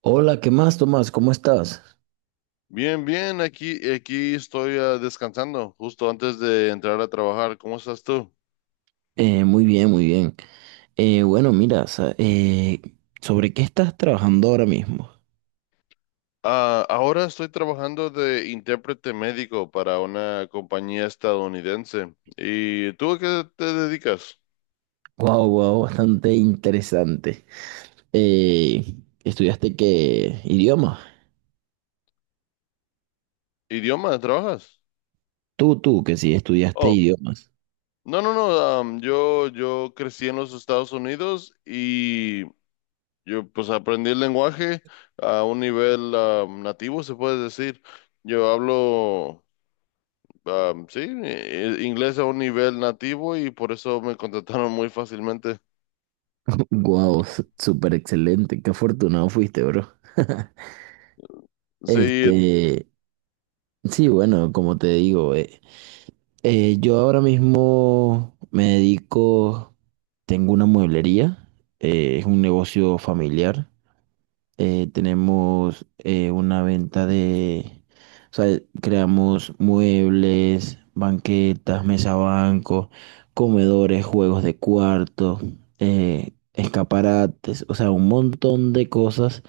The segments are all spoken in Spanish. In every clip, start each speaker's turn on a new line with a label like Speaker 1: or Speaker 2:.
Speaker 1: Hola, ¿qué más, Tomás? ¿Cómo estás?
Speaker 2: Bien, bien, aquí estoy descansando, justo antes de entrar a trabajar. ¿Cómo estás tú?
Speaker 1: Muy bien, muy bien. Bueno, mira, ¿sobre qué estás trabajando ahora mismo?
Speaker 2: Ah, ahora estoy trabajando de intérprete médico para una compañía estadounidense. ¿Y tú a qué te dedicas?
Speaker 1: Wow, wow, bastante interesante. Eh, ¿Estudiaste qué idiomas?
Speaker 2: ¿Idioma? ¿Trabajas?
Speaker 1: Tú, que sí, estudiaste
Speaker 2: Oh,
Speaker 1: idiomas.
Speaker 2: no, no, no. Yo crecí en los Estados Unidos y yo pues aprendí el lenguaje a un nivel nativo, se puede decir. Yo hablo. Sí, inglés a un nivel nativo y por eso me contrataron muy fácilmente.
Speaker 1: Wow, súper excelente. Qué afortunado fuiste, bro.
Speaker 2: Sí,
Speaker 1: Este, sí, bueno, como te digo, yo ahora mismo me dedico, tengo una mueblería, es un negocio familiar. Tenemos una venta de, o sea, creamos muebles, banquetas, mesa banco, comedores, juegos de cuarto, escaparates, o sea, un montón de cosas.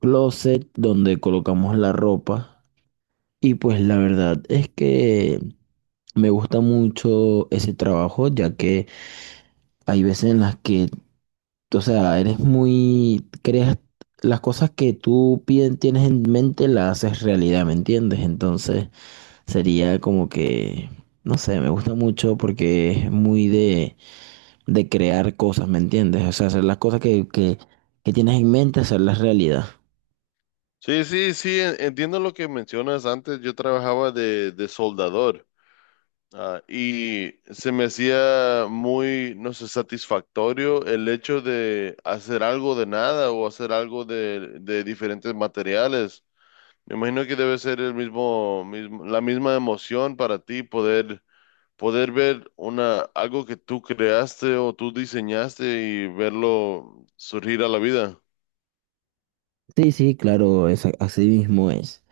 Speaker 1: Closet donde colocamos la ropa. Y pues la verdad es que me gusta mucho ese trabajo, ya que hay veces en las que, o sea, creas las cosas que tú tienes en mente, las haces realidad, ¿me entiendes? Entonces sería como que, no sé, me gusta mucho porque es muy de, crear cosas, ¿me entiendes? O sea, hacer las cosas que tienes en mente, hacerlas realidad.
Speaker 2: sí, sí, sí, entiendo lo que mencionas antes. Yo trabajaba de soldador, y se me hacía muy, no sé, satisfactorio el hecho de hacer algo de nada o hacer algo de diferentes materiales. Me imagino que debe ser el mismo, la misma emoción para ti poder ver una, algo que tú creaste o tú diseñaste y verlo surgir a la vida.
Speaker 1: Sí, sí, claro, es, así mismo es.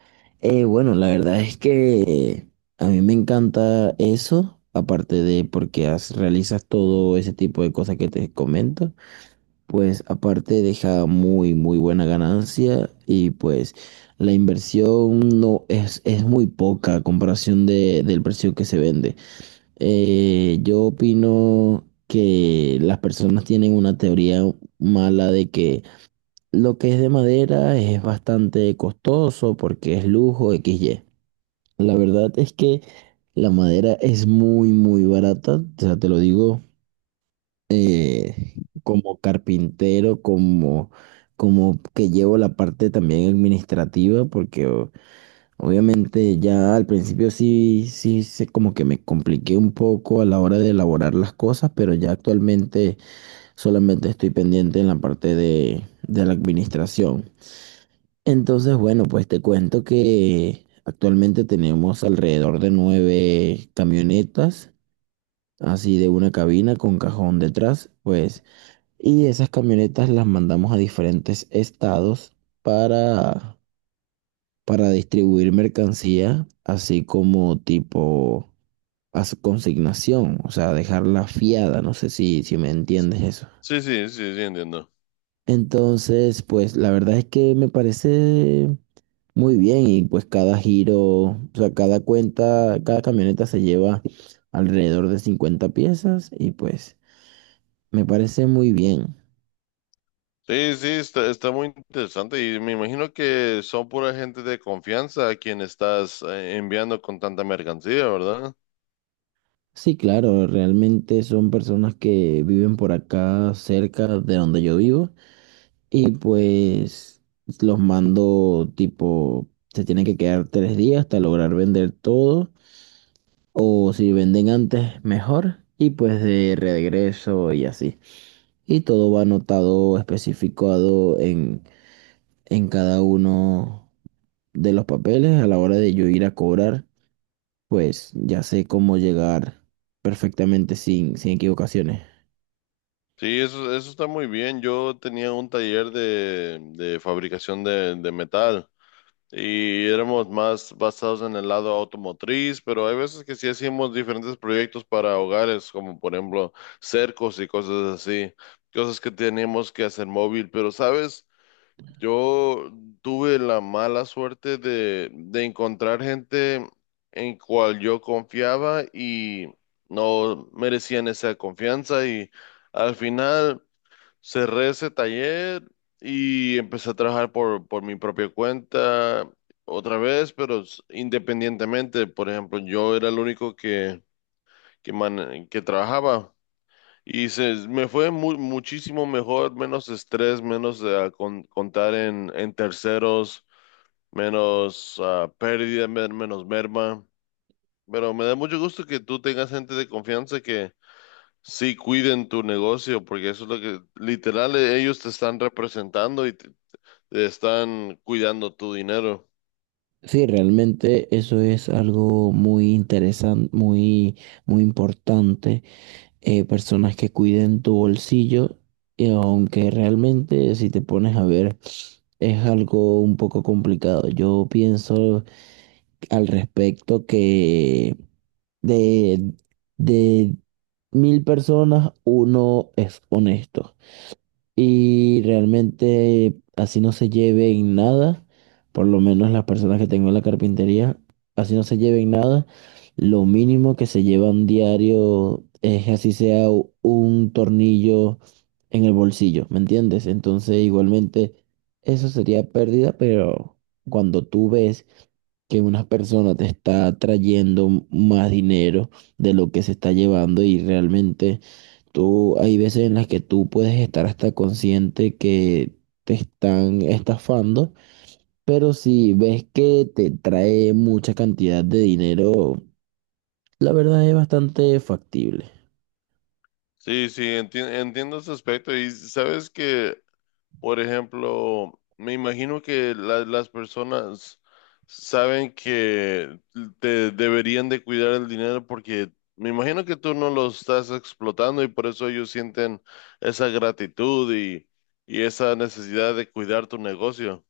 Speaker 1: Bueno, la verdad es que a mí me encanta eso, aparte de porque realizas todo ese tipo de cosas que te comento, pues aparte deja muy, muy buena ganancia y pues la inversión no es muy poca a comparación del precio que se vende. Yo opino que las personas tienen una teoría mala de que lo que es de madera es bastante costoso porque es lujo x y la verdad es que la madera es muy, muy barata. O sea, te lo digo como carpintero, como, como que llevo la parte también administrativa, porque obviamente ya al principio sí, sí, se como que me compliqué un poco a la hora de elaborar las cosas, pero ya actualmente solamente estoy pendiente en la parte de la administración. Entonces, bueno, pues te cuento que actualmente tenemos alrededor de nueve camionetas, así de una cabina con cajón detrás, pues, y esas camionetas las mandamos a diferentes estados para, para distribuir mercancía, así como tipo a su consignación, o sea, dejarla fiada, no sé si me entiendes eso.
Speaker 2: Sí, sí, sí, sí, entiendo.
Speaker 1: Entonces, pues la verdad es que me parece muy bien y pues cada giro, o sea, cada cuenta, cada camioneta se lleva alrededor de 50 piezas y pues me parece muy bien.
Speaker 2: Sí, sí, está, está muy interesante y me imagino que son pura gente de confianza a quien estás enviando con tanta mercancía, ¿verdad?
Speaker 1: Sí, claro, realmente son personas que viven por acá cerca de donde yo vivo y pues los mando tipo, se tienen que quedar 3 días hasta lograr vender todo o si venden antes, mejor, y pues de regreso y así. Y todo va anotado, especificado en cada uno de los papeles a la hora de yo ir a cobrar, pues ya sé cómo llegar perfectamente sin equivocaciones.
Speaker 2: Sí, eso está muy bien. Yo tenía un taller de fabricación de metal. Y éramos más basados en el lado automotriz, pero hay veces que sí hacíamos diferentes proyectos para hogares, como por ejemplo cercos y cosas así, cosas que teníamos que hacer móvil, pero sabes, yo tuve la mala suerte de encontrar gente en cual yo confiaba y no merecían esa confianza y al final cerré ese taller y empecé a trabajar por mi propia cuenta otra vez, pero independientemente. Por ejemplo, yo era el único que trabajaba y se, me fue muchísimo mejor, menos estrés, menos contar en terceros, menos pérdida, menos merma. Pero me da mucho gusto que tú tengas gente de confianza. Sí, cuiden tu negocio, porque eso es lo que literal ellos te están representando y te están cuidando tu dinero.
Speaker 1: Sí, realmente eso es algo muy interesante, muy, muy importante, personas que cuiden tu bolsillo, y aunque realmente si te pones a ver es algo un poco complicado. Yo pienso al respecto que de, de 1.000 personas uno es honesto. Y realmente así no se lleven nada, por lo menos las personas que tengo en la carpintería, así no se lleven nada. Lo mínimo que se llevan diario es así sea un tornillo en el bolsillo, ¿me entiendes? Entonces igualmente eso sería pérdida, pero cuando tú ves que una persona te está trayendo más dinero de lo que se está llevando y realmente. Tú, hay veces en las que tú puedes estar hasta consciente que te están estafando, pero si ves que te trae mucha cantidad de dinero, la verdad es bastante factible.
Speaker 2: Sí, sí, entiendo ese aspecto. Y sabes que, por ejemplo, me imagino que las personas saben que te deberían de cuidar el dinero porque me imagino que tú no lo estás explotando y por eso ellos sienten esa gratitud y esa necesidad de cuidar tu negocio.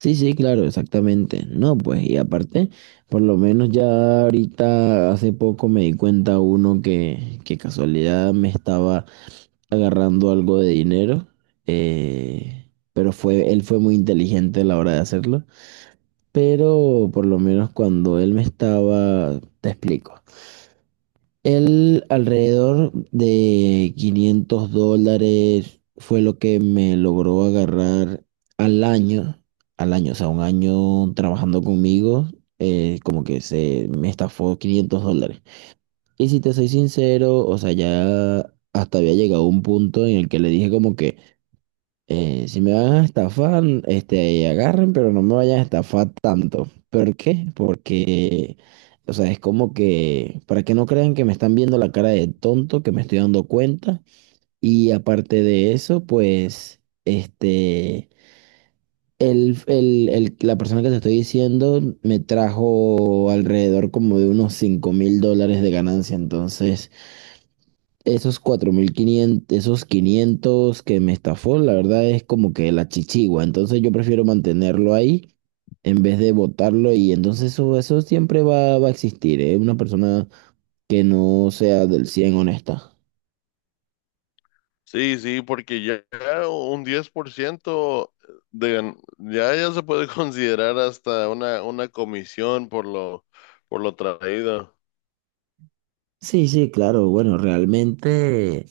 Speaker 1: Sí, sí, claro, exactamente. No, pues, y aparte, por lo menos ya ahorita hace poco me di cuenta uno que casualidad me estaba agarrando algo de dinero, él fue muy inteligente a la hora de hacerlo. Pero por lo menos cuando él me estaba, te explico. Él alrededor de $500 fue lo que me logró agarrar al año, al año, o sea, un año trabajando conmigo, como que se me estafó $500. Y si te soy sincero, o sea, ya hasta había llegado un punto en el que le dije como que si me van a estafar, este, agarren, pero no me vayan a estafar tanto. ¿Por qué? Porque, o sea, es como que, para que no crean que me están viendo la cara de tonto, que me estoy dando cuenta. Y aparte de eso, pues, este, la persona que te estoy diciendo me trajo alrededor como de unos 5.000 dólares de ganancia. Entonces, esos 4.500, esos 500 que me estafó, la verdad es como que la chichigua. Entonces yo prefiero mantenerlo ahí en vez de botarlo, y entonces eso siempre va a existir, ¿eh? Una persona que no sea del 100 honesta.
Speaker 2: Sí, sí, porque ya un 10% de, ya, ya se puede considerar hasta una comisión por lo traído.
Speaker 1: Sí, sí, claro. Bueno, realmente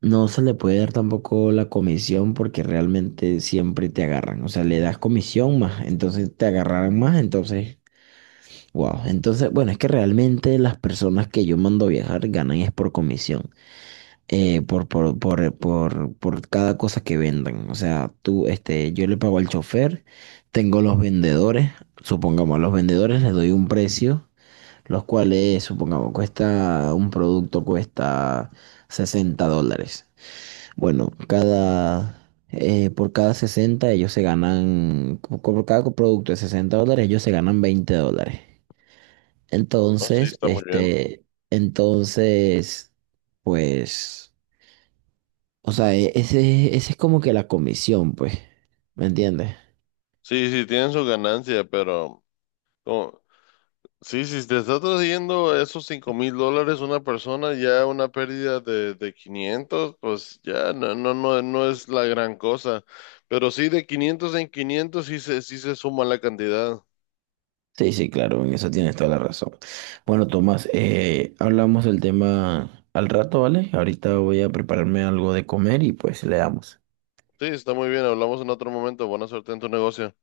Speaker 1: no se le puede dar tampoco la comisión porque realmente siempre te agarran. O sea, le das comisión más, entonces te agarrarán más, entonces. Wow, entonces, bueno, es que realmente las personas que yo mando a viajar ganan es por comisión, por cada cosa que vendan. O sea, tú, este, yo le pago al chofer, tengo los vendedores, supongamos, a los vendedores les doy un precio, los cuales, supongamos, cuesta, un producto cuesta 60 dólares. Bueno, por cada 60 ellos se ganan, por cada producto de 60 dólares ellos se ganan 20 dólares.
Speaker 2: No, sí,
Speaker 1: Entonces,
Speaker 2: está muy bien.
Speaker 1: este, entonces, pues, o sea, ese es como que la comisión, pues, ¿me entiendes?
Speaker 2: Sí, sí, tienen su ganancia, pero como- sí, si te está trayendo esos $5000 una persona, ya una pérdida de 500, pues ya no, no, no, no es la gran cosa. Pero sí, de 500 en 500 sí se suma la cantidad.
Speaker 1: Sí, sí, claro, en eso tienes toda la razón. Bueno, Tomás, hablamos del tema al rato, ¿vale? Ahorita voy a prepararme algo de comer y pues le damos.
Speaker 2: Sí, está muy bien. Hablamos en otro momento. Buena suerte en tu negocio.